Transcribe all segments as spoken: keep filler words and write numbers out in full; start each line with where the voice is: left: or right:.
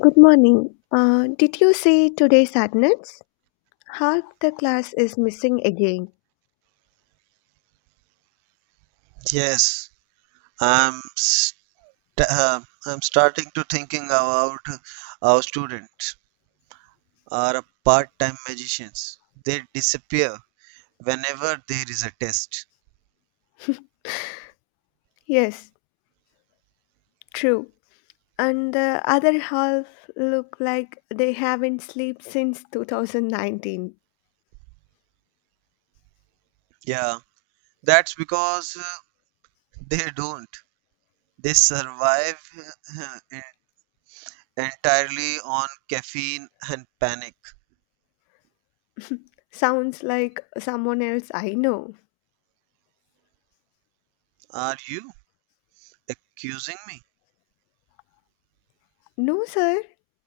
left: Good morning. Uh, did you see today's sadness? Half the class is missing again.
right: Yes, I'm st- uh, I'm starting to thinking about our students are part-time magicians. They disappear whenever there is a test.
left: Yes, true. And the other half look like they haven't slept since two thousand nineteen.
right: Yeah, that's because uh, they don't. They survive uh, en- entirely on caffeine and panic.
left: Sounds like someone else I know.
right: Are you accusing me?
left: No, sir.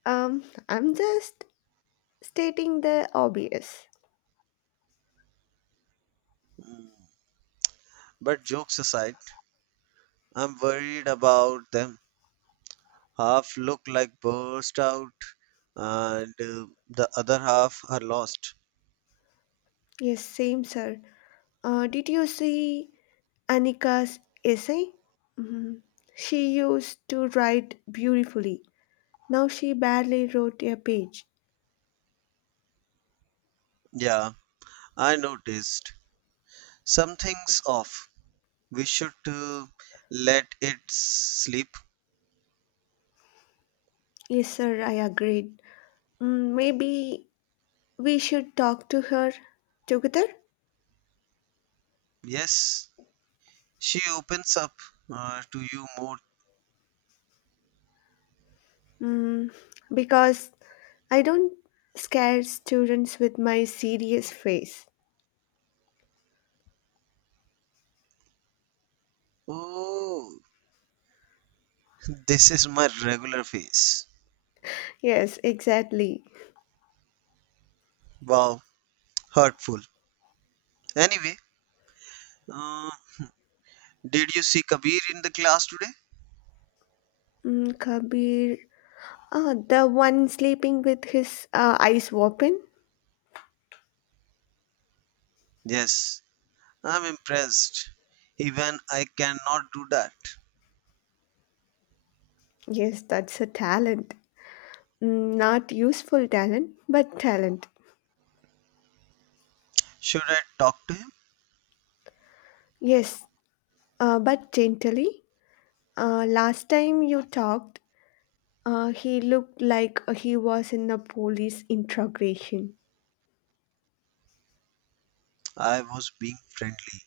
left: Um, I'm just stating the obvious.
right: But jokes aside, I'm worried about them. Half look like burst out and uh, the other half are lost.
left: Yes, same, sir. Uh, did you see Anika's essay? Mhm. She used to write beautifully. Now she barely wrote a page.
right: Yeah, I noticed. Something's off. We should uh, let it sleep.
left: Yes, sir, I agreed. Mm, maybe we should talk to her together?
right: Yes, she opens up uh, to you more.
left: Mm, because I don't scare students with my serious face.
right: Oh, this is my regular face.
left: Yes, exactly.
right: Wow, hurtful. Anyway, uh, did you see Kabir in the class today?
left: Mm, Kabir, ah, the one sleeping with his uh, eyes open?
right: Yes, I'm impressed. Even I cannot do that.
left: Yes, that's a talent. Mm, not useful talent, but talent.
right: Should I talk to him?
left: Yes, uh, but gently. Uh, last time you talked, Uh, he looked like uh, he was in a police interrogation.
right: I was being friendly.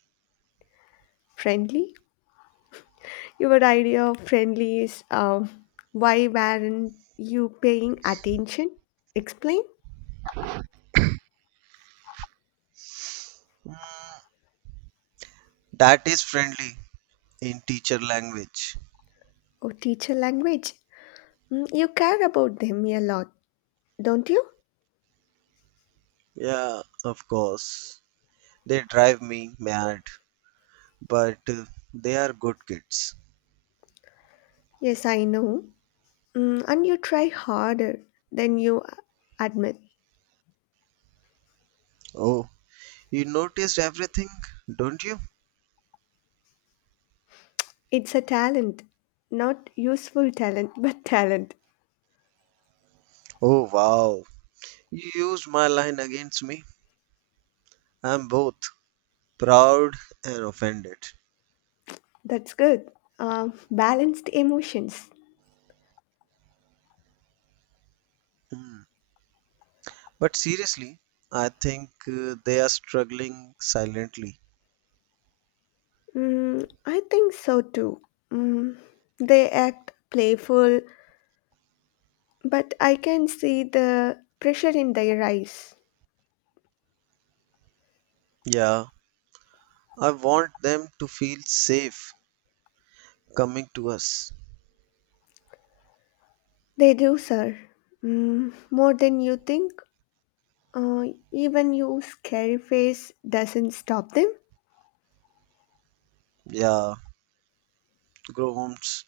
left: Friendly? Your idea of friendly is uh, why weren't you paying attention? Explain.
right: "Mm, that is friendly in teacher language.
left: Or teacher language. Mm, you care about them a lot, don't you?
right: Yeah, of course. They drive me mad, but uh, they are good kids.
left: Yes, I know. Mm, and you try harder than you uh, admit.
right: Oh, you noticed everything, don't you?
left: It's a talent. Not useful talent, but talent.
right: Oh, wow. You used my line against me. I'm both proud and offended.
left: That's good. Uh, balanced emotions.
right: Hmm. But seriously, I think uh, they are struggling silently.
left: Mm, I think so too. Mm, they act playful, but I can see the pressure in their eyes.
right: Yeah, I want them to feel safe coming to us.
left: They do, sir. Mm, more than you think. Uh, Even your scary face doesn't stop them
right: Yeah, Groms,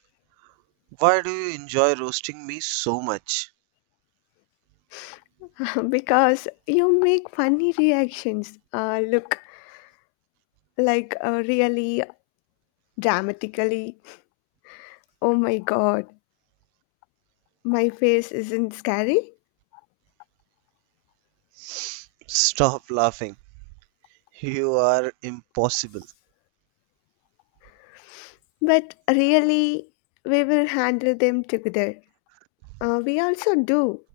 right: why do you enjoy roasting me so much?
left: because you make funny reactions. Uh, look, like uh, really dramatically. Oh my god, my face isn't scary,
right: Stop laughing. You are impossible.
left: but really, we will handle them together. Uh, we also do.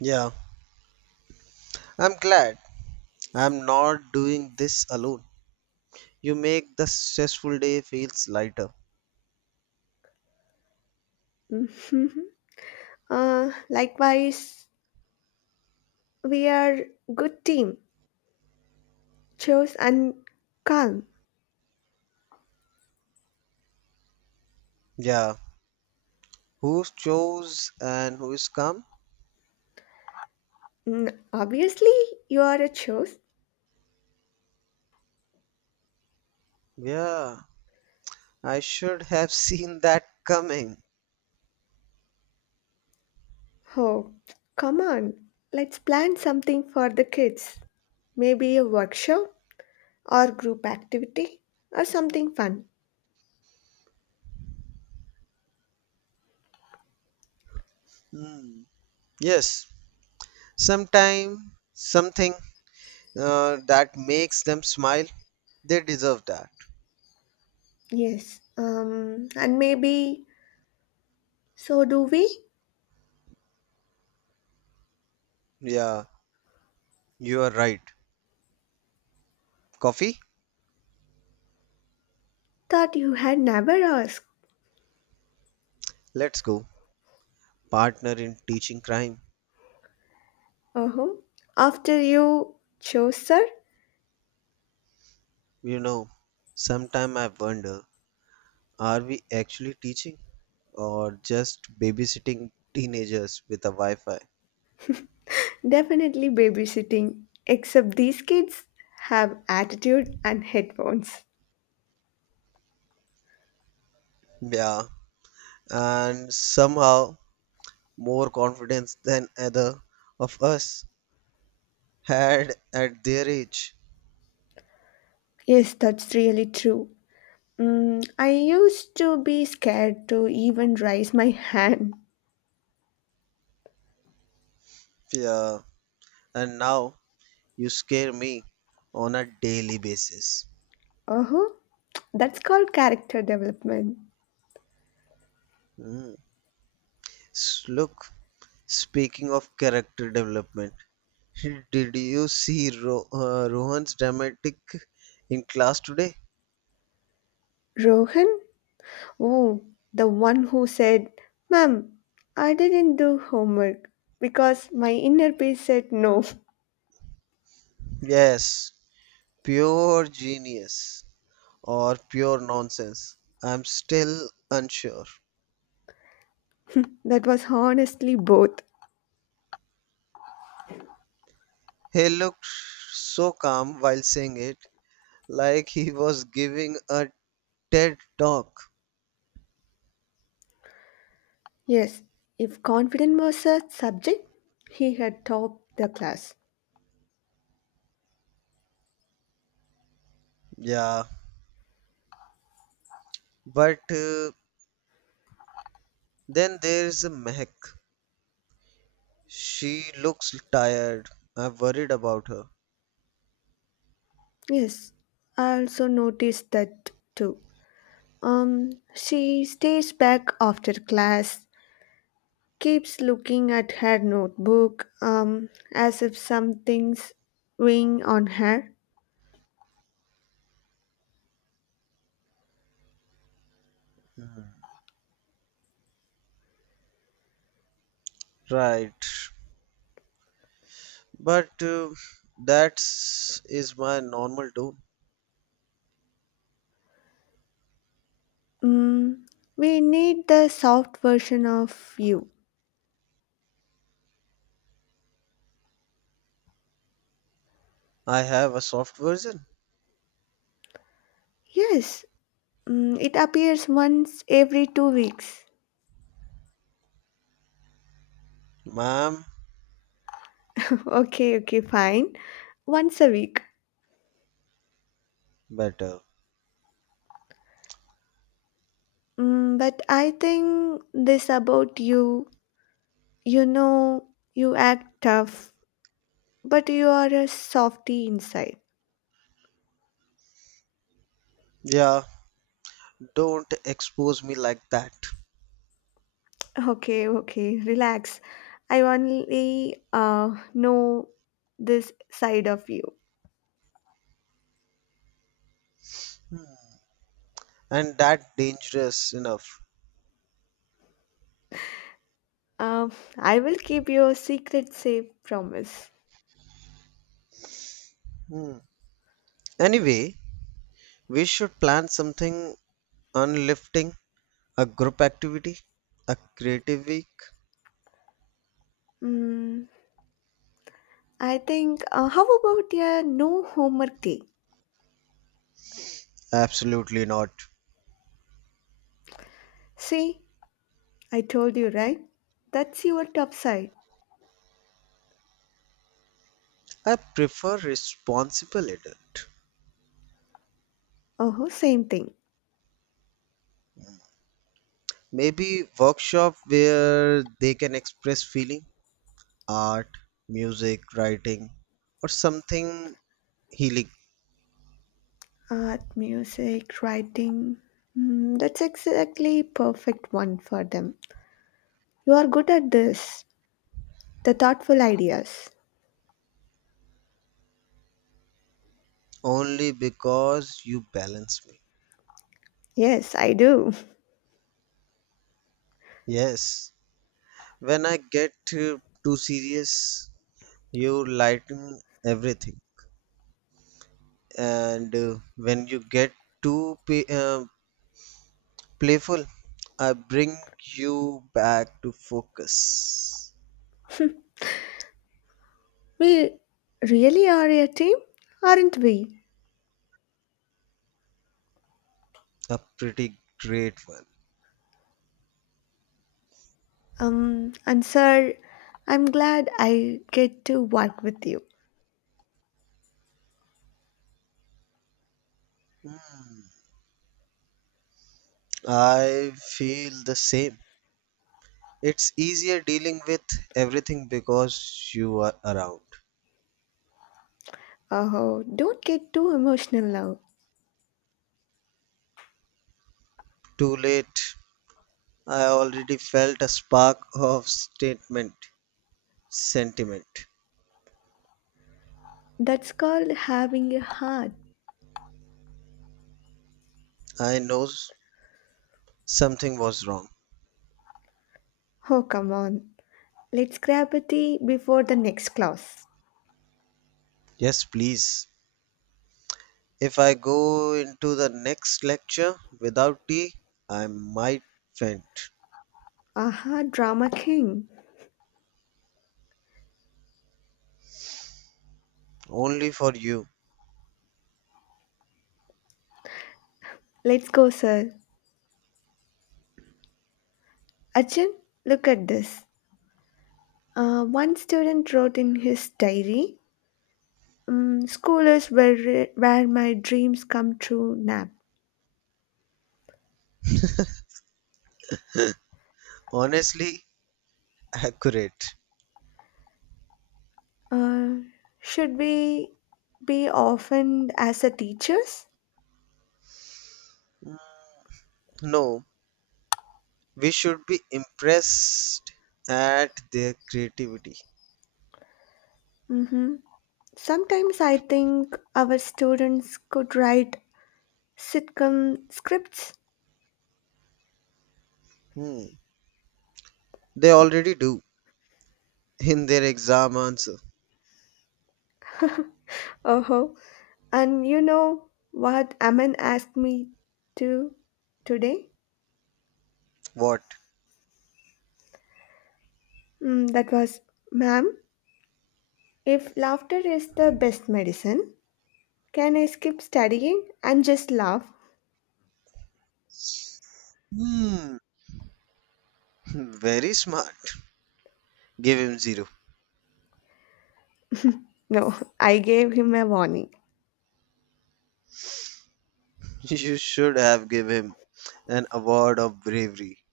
right: Yeah, I'm glad I'm not doing this alone. You make the stressful day feels lighter.
left: Mhm. Uh, likewise, we are good team, chose and calm.
right: Yeah, who chose and who is come?
left: Mm, obviously, you are a chose.
right: Yeah, I should have seen that coming.
left: Oh, come on. Let's plan something for the kids. Maybe a workshop or group activity or something fun.
right: Hmm. Yes, sometime something uh, that makes them smile, they deserve that.
left: Yes. Um, and maybe so do we?
right: Yeah, you are right. Coffee?
left: Thought you had never asked.
right: Let's go. Partner in teaching crime.
left: Oh, after you chose, sir.
right: You know, sometime I wonder, are we actually teaching or just babysitting teenagers with a Wi-Fi?
left: Definitely babysitting, except these kids have attitude and headphones.
right: Yeah, and somehow more confidence than either of us had at their age.
left: Yes, that's really true. Mm, I used to be scared to even raise my hand.
right: Yeah, and now you scare me on a daily basis.
left: Uh-huh. That's called character development.
right: Mm. S- Look, speaking of character development. Did you see Ro- uh, Rohan's dramatic in class today?
left: Rohan? Oh, the one who said, ma'am, I didn't do homework because my inner peace said no.
right: Yes, pure genius or pure nonsense. I'm still unsure.
left: That was honestly both.
right: He looked so calm while saying it, like he was giving a TED talk.
left: Yes, if confidence was a subject, he had topped the class.
right: Yeah, but uh, then there's Mehak. She looks tired. I'm worried about her.
left: Yes, I also noticed that too. Um, she stays back after class, keeps looking at her notebook, um, as if something's weighing on her.
right: Hmm. Right. But uh, that's my normal tone.
left: Mm, we need the soft version of you.
right: I have a soft version.
left: Yes, mm, it appears once every two weeks.
right: Ma'am,
left: Okay, okay, fine. Once a week.
right: better.
left: Mm, but I think this about you. You know, you act tough, but you are a softy inside.
right: Yeah, don't expose me like that.
left: Okay, okay, relax. I only uh, know this side of you.
right: Hmm. And that dangerous enough.
left: Um, I will keep your secret safe, promise.
right: Hmm. Anyway, we should plan something unlifting, a group activity, a creative week.
left: Mm, I think, uh, how about your no homework day?
right: Absolutely not.
left: See, I told you, right? That's your top side.
right: I prefer responsible adult.
left: Oh, same thing.
right: Maybe workshop where they can express feeling. Art, music, writing, or something healing
left: Art, music, writing. Hmm, that's exactly perfect one for them. You are good at this. The thoughtful ideas.
right: only because you balance me.
left: Yes, I do.
right: Yes, when I get uh, too serious, you lighten everything, and uh, when you get too pa- uh, playful, I bring you back to focus.
left: We really are a team, aren't we?
right: A pretty great one.
left: Um, and sir, I'm glad I get to work with you.
right: Hmm, I feel the same. It's easier dealing with everything because you are around.
left: Oh, don't get too emotional now.
right: Too late. I already felt a spark of statement, sentiment.
left: That's called having a heart.
right: I know s- something was wrong.
left: Oh, come on. Let's grab a tea before the next class.
right: Yes, please. If I go into the next lecture without tea, I might faint.
left: Aha, drama king.
right: Only for you.
left: Let's go, sir. Achin, look at this. Uh, one student wrote in his diary, um, school is where, where my dreams come true now.
right: Honestly, accurate.
left: Uh, should we be often as a teachers?
right: No, we should be impressed at their creativity.
left: Hmm. Sometimes I think our students could write sitcom scripts.
right: Hmm. They already do. In their exam answer.
left: Oh, and you know what Aman asked me to today?
right: What?
left: Mm, that was, ma'am, if laughter is the best medicine, can I skip studying and just laugh?
right: Hmm, very smart. Give him zero.
left: No, I gave him a warning.
right: You should have give him an award of bravery.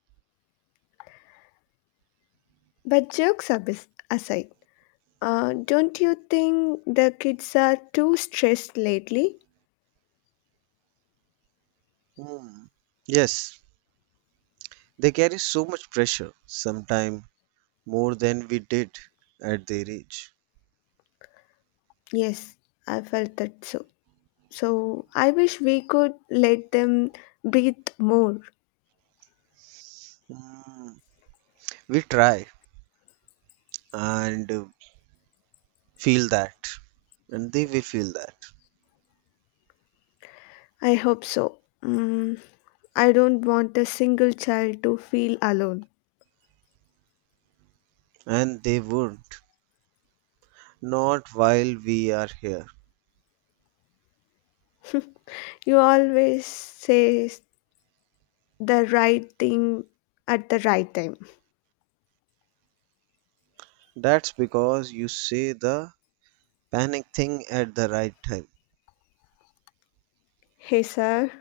left: But jokes abis- aside, uh, don't you think the kids are too stressed lately?
right: Hmm. Yes, they carry so much pressure, sometimes more than we did at their age.
left: Yes, I felt that so. So I wish we could let them breathe more.
right: Hmm. We try and uh, feel that, and they will feel that,
left: I hope so. Mm, I don't want a single child to feel alone.
right: and they won't. Not while we are here.
left: You always say the right thing at the right time.
right: That's because you say the panic thing at the right time
left: Hey, sir,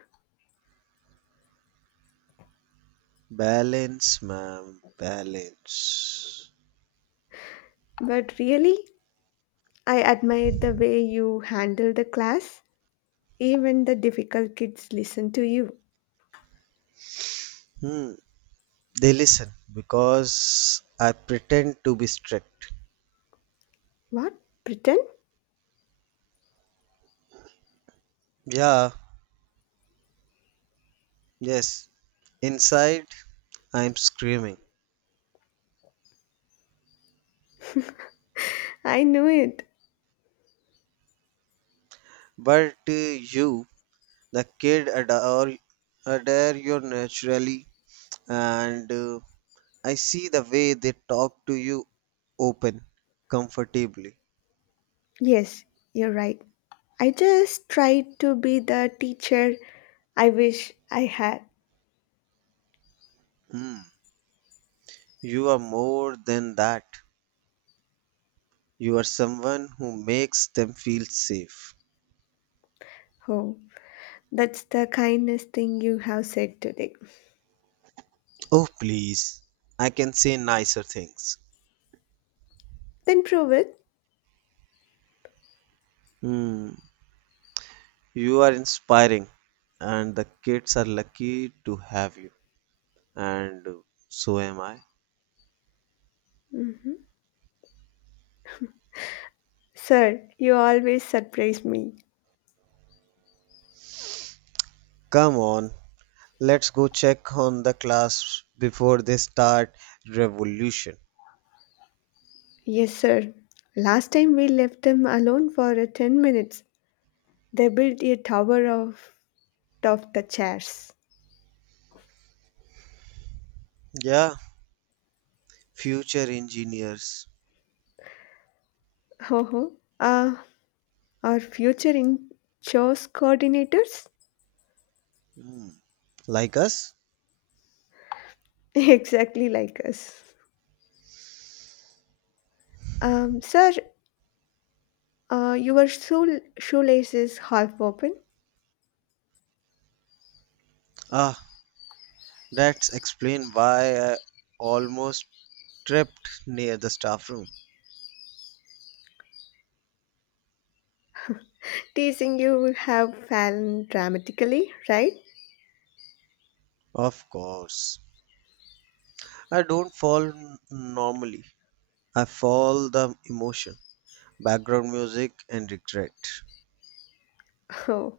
right: Balance, ma'am, balance.
left: but really? I admired the way you handled the class. Even the difficult kids listen to you.
right: Hmm, they listen because I pretend to be strict.
left: What? Pretend?
right: Yeah, yes. Inside, I'm screaming.
left: I knew it.
right: But uh, you, the kid, adore, adore you naturally, and uh, I see the way they talk to you open, comfortably.
left: Yes, you're right. I just tried to be the teacher I wish I had.
right: Hmm, you are more than that. You are someone who makes them feel safe.
left: Oh, that's the kindest thing you have said today.
right: Oh, please. I can say nicer things.
left: Then prove it.
right: Hmm. You are inspiring, and the kids are lucky to have you. And so am I.
left: Mhm. Sir, you always surprise me.
right: Come on, let's go check on the class before they start revolution.
left: Yes, sir. Last time we left them alone for uh, ten minutes. They built a tower of, of the chairs.
right: Yeah, future engineers.
left: Ho ho. uh, our future in chores coordinators?
right: Hmm. Like us?
left: Exactly like us. Um, sir, uh, your shoe- shoelace is half open.
right: Ah, that's explain why I almost tripped near the staff room.
left: Teasing you have fallen dramatically, right?
right: Of course. I don't fall n- normally. I fall the emotion, background music, and regret.
left: Oh,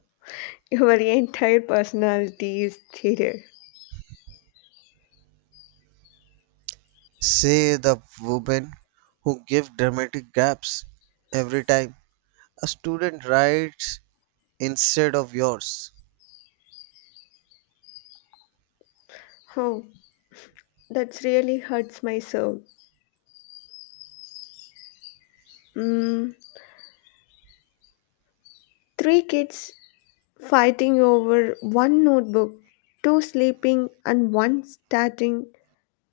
left: your entire personality is theater.
right: Say the women who give dramatic gaps every time a student writes instead of yours.
left: Oh, that really hurts my soul. Mm, three kids fighting over one notebook, two sleeping, and one starting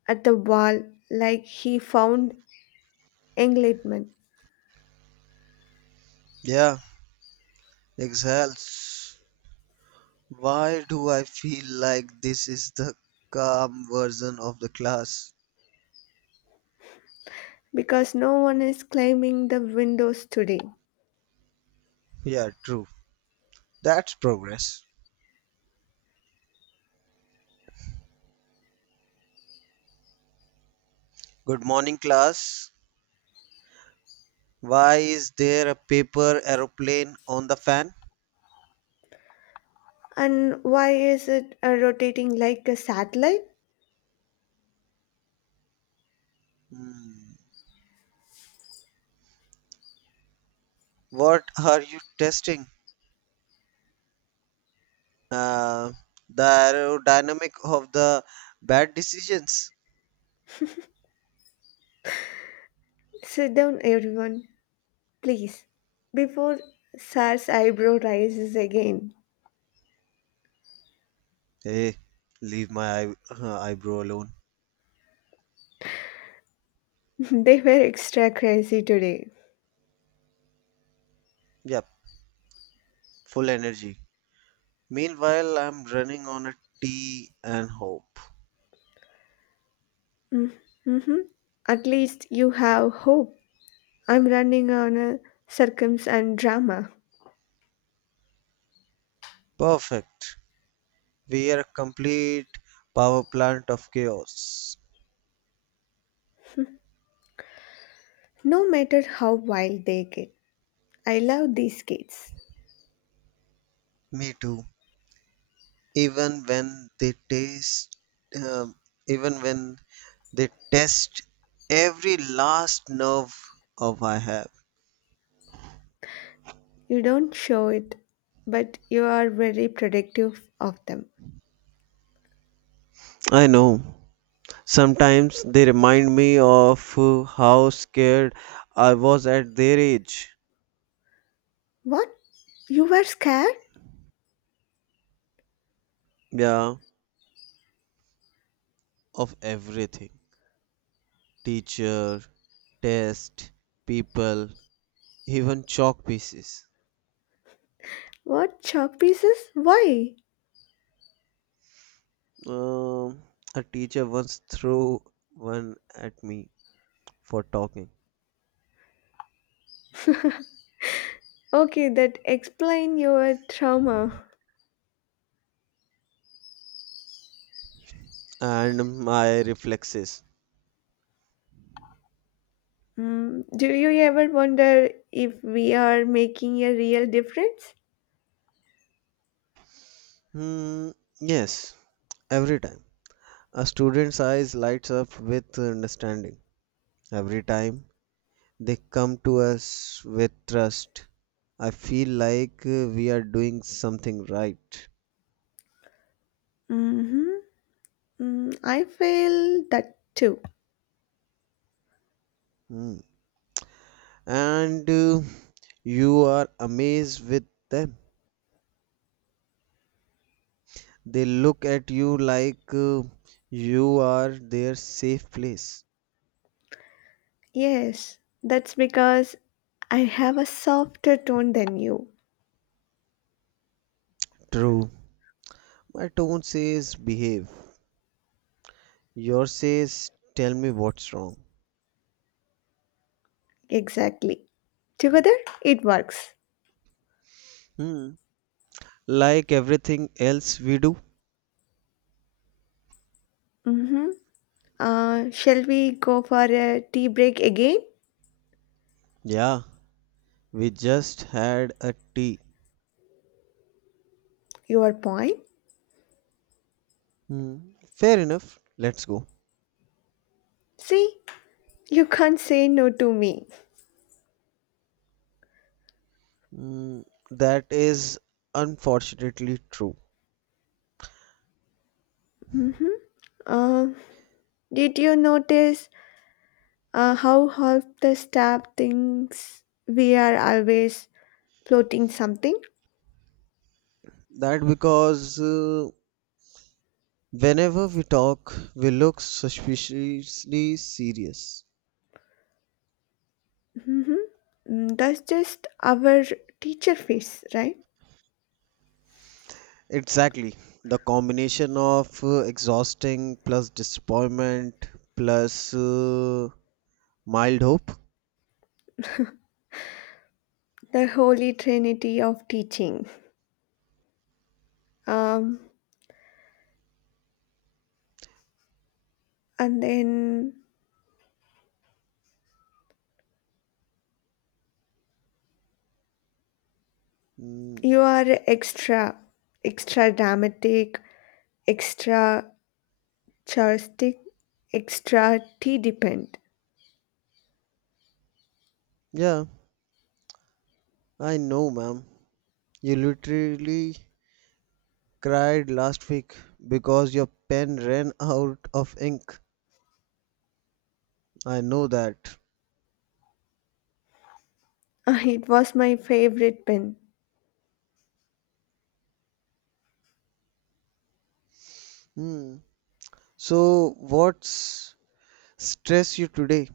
left: at the wall like he found enlightenment
right: Yeah, exhales. Why do I feel like this is the calm version of the class?
left: because no one is climbing the windows today.
right: Yeah, true. That's progress. Good morning, class. Why is there a paper aeroplane on the fan?
left: And why is it uh, rotating like a satellite?
right: Hmm. What are you testing? Uh, the aerodynamic of the bad decisions.
left: Sit down, everyone, please. Before Sar's eyebrow rises again,
right: Hey, leave my eye, uh, eyebrow alone.
left: they were extra crazy today.
right: Yep, full energy. Meanwhile, I'm running on a tea and hope.
left: Mm, mm-hmm. At least you have hope. I'm running on a circums and drama.
right: Perfect. We are a complete power plant of chaos.
left: No matter how wild they get, I love these kids.
right: Me too. Even when they taste, um, even when they test every last nerve of I have.
left: You don't show it, but you are very protective of them.
right: I know. Sometimes they remind me of uh, how scared I was at their age.
left: What? You were scared?
right: Yeah, of everything teacher, test, people, even chalk pieces.
left: What chalk pieces? Why?
right: Um, a teacher once threw one at me for talking,
left: Okay, that explain your trauma.
right: and my reflexes.
left: Mm, do you ever wonder if we are making a real difference?
right: Hmm, yes, every time. A student's eyes lights up with understanding. Every time they come to us with trust. I feel like uh, we are doing something right.
left: Mm-hmm. Mm, I feel that too.
right: Mm. And uh, you are amazed with them. They look at you like uh, you are their safe place.
left: Yes, that's because I have a softer tone than you.
right: True. My tone says behave. Yours says tell me what's wrong.
left: Exactly. Together, it works.
right: Hmm. Like everything else we do.
left: Mm-hmm. Uh, shall we go for a tea break again?
right: Yeah, we just had a tea.
left: Your point?
right: Hmm. Fair enough. Let's go.
left: See, you can't say no to me.
right: Mm, that is unfortunately true.
left: Mm-hmm. Uh, did you notice uh, how half the staff thinks we are always floating something?
right: That because uh, whenever we talk, we look suspiciously serious.
left: Mm-hmm. Mm, that's just our teacher face, right?
right: Exactly. The combination of uh, exhausting plus disappointment plus uh, mild hope.
left: The holy trinity of teaching. Um, and then
right: Mm,
left: you are extra, extra dramatic, extra Charlestic extra Tea Depend.
right: yeah, I know, ma'am. You literally cried last week because your pen ran out of ink. I know that.
left: Ah, it was my favorite pen.
right: Hmm. So, what's stress you today?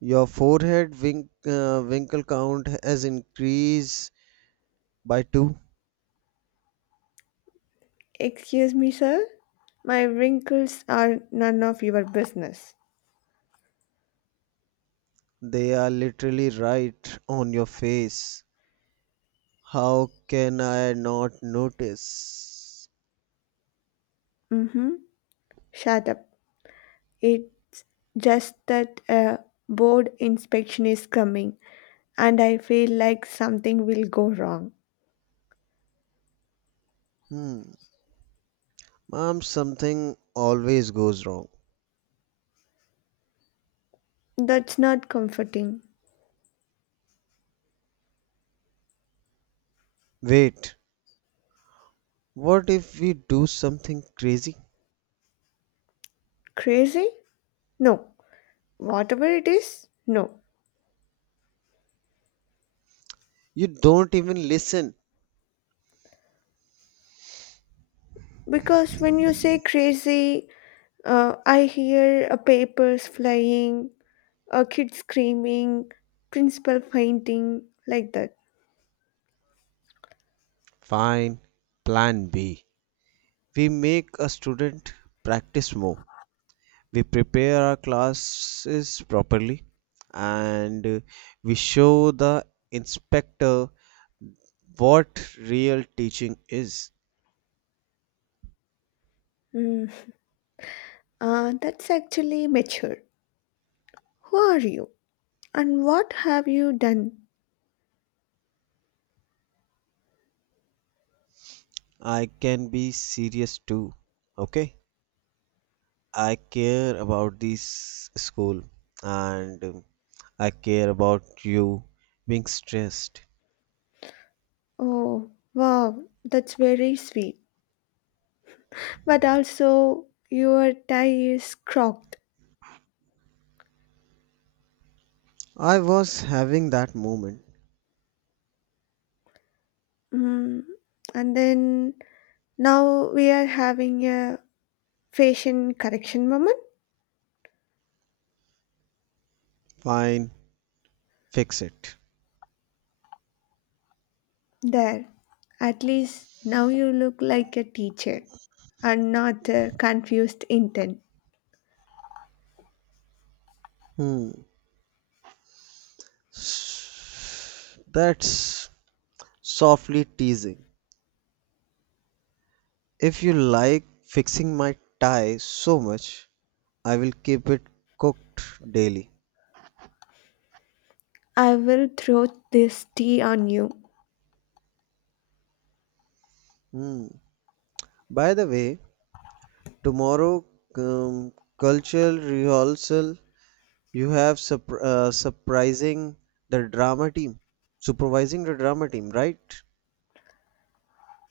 right: Your forehead wink, uh, winkle count has increased by two.
left: Excuse me, sir. My wrinkles are none of your business.
right: They are literally right on your face. How can I not notice?
left: Mm-hmm. Shut up. It's just that a board inspection is coming, and I feel like something will go wrong.
right: Hmm, mom, something always goes wrong.
left: That's not comforting.
right: Wait, what if we do something crazy?
left: Crazy? No. Whatever it is, no.
right: You don't even listen.
left: Because when you say crazy, uh, I hear uh, papers flying, uh, kids screaming, principal fainting, like that.
right: Fine, plan B. We make a student practice more we prepare our classes properly and uh, we show the inspector what real teaching is.
left: Mm. Uh, that's actually mature. Who are you? And what have you done?
right: I can be serious too, okay? I care about this school and um, I care about you being stressed.
left: Oh, wow, that's very sweet. But also, your tie is crocked.
right: I was having that moment.
left: Mm. And then now we are having a fashion correction moment.
right: Fine, fix it.
left: There, at least now you look like a teacher and not a confused intern.
right: Hmm. That's softly teasing. If you like fixing my tie so much, I will keep it cooked daily.
left: I will throw this tea on you.
right: Hmm. By the way, tomorrow um, cultural rehearsal, you have surp- uh, surprising the drama team, supervising the drama team, right?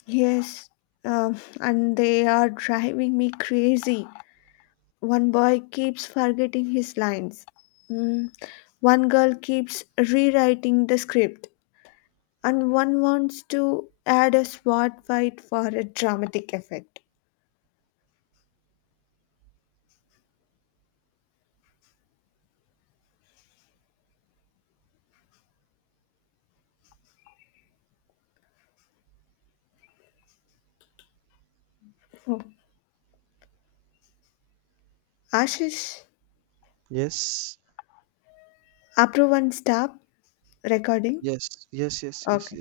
left: Yes, um, and they are driving me crazy. One boy keeps forgetting his lines. Mm, one girl keeps rewriting the script, and one wants to add a sword fight for a dramatic effect. Oh. Ashish,
right: Yes,
left: approve and stop recording.
right: yes, yes, yes, yes, yes.
left: Okay.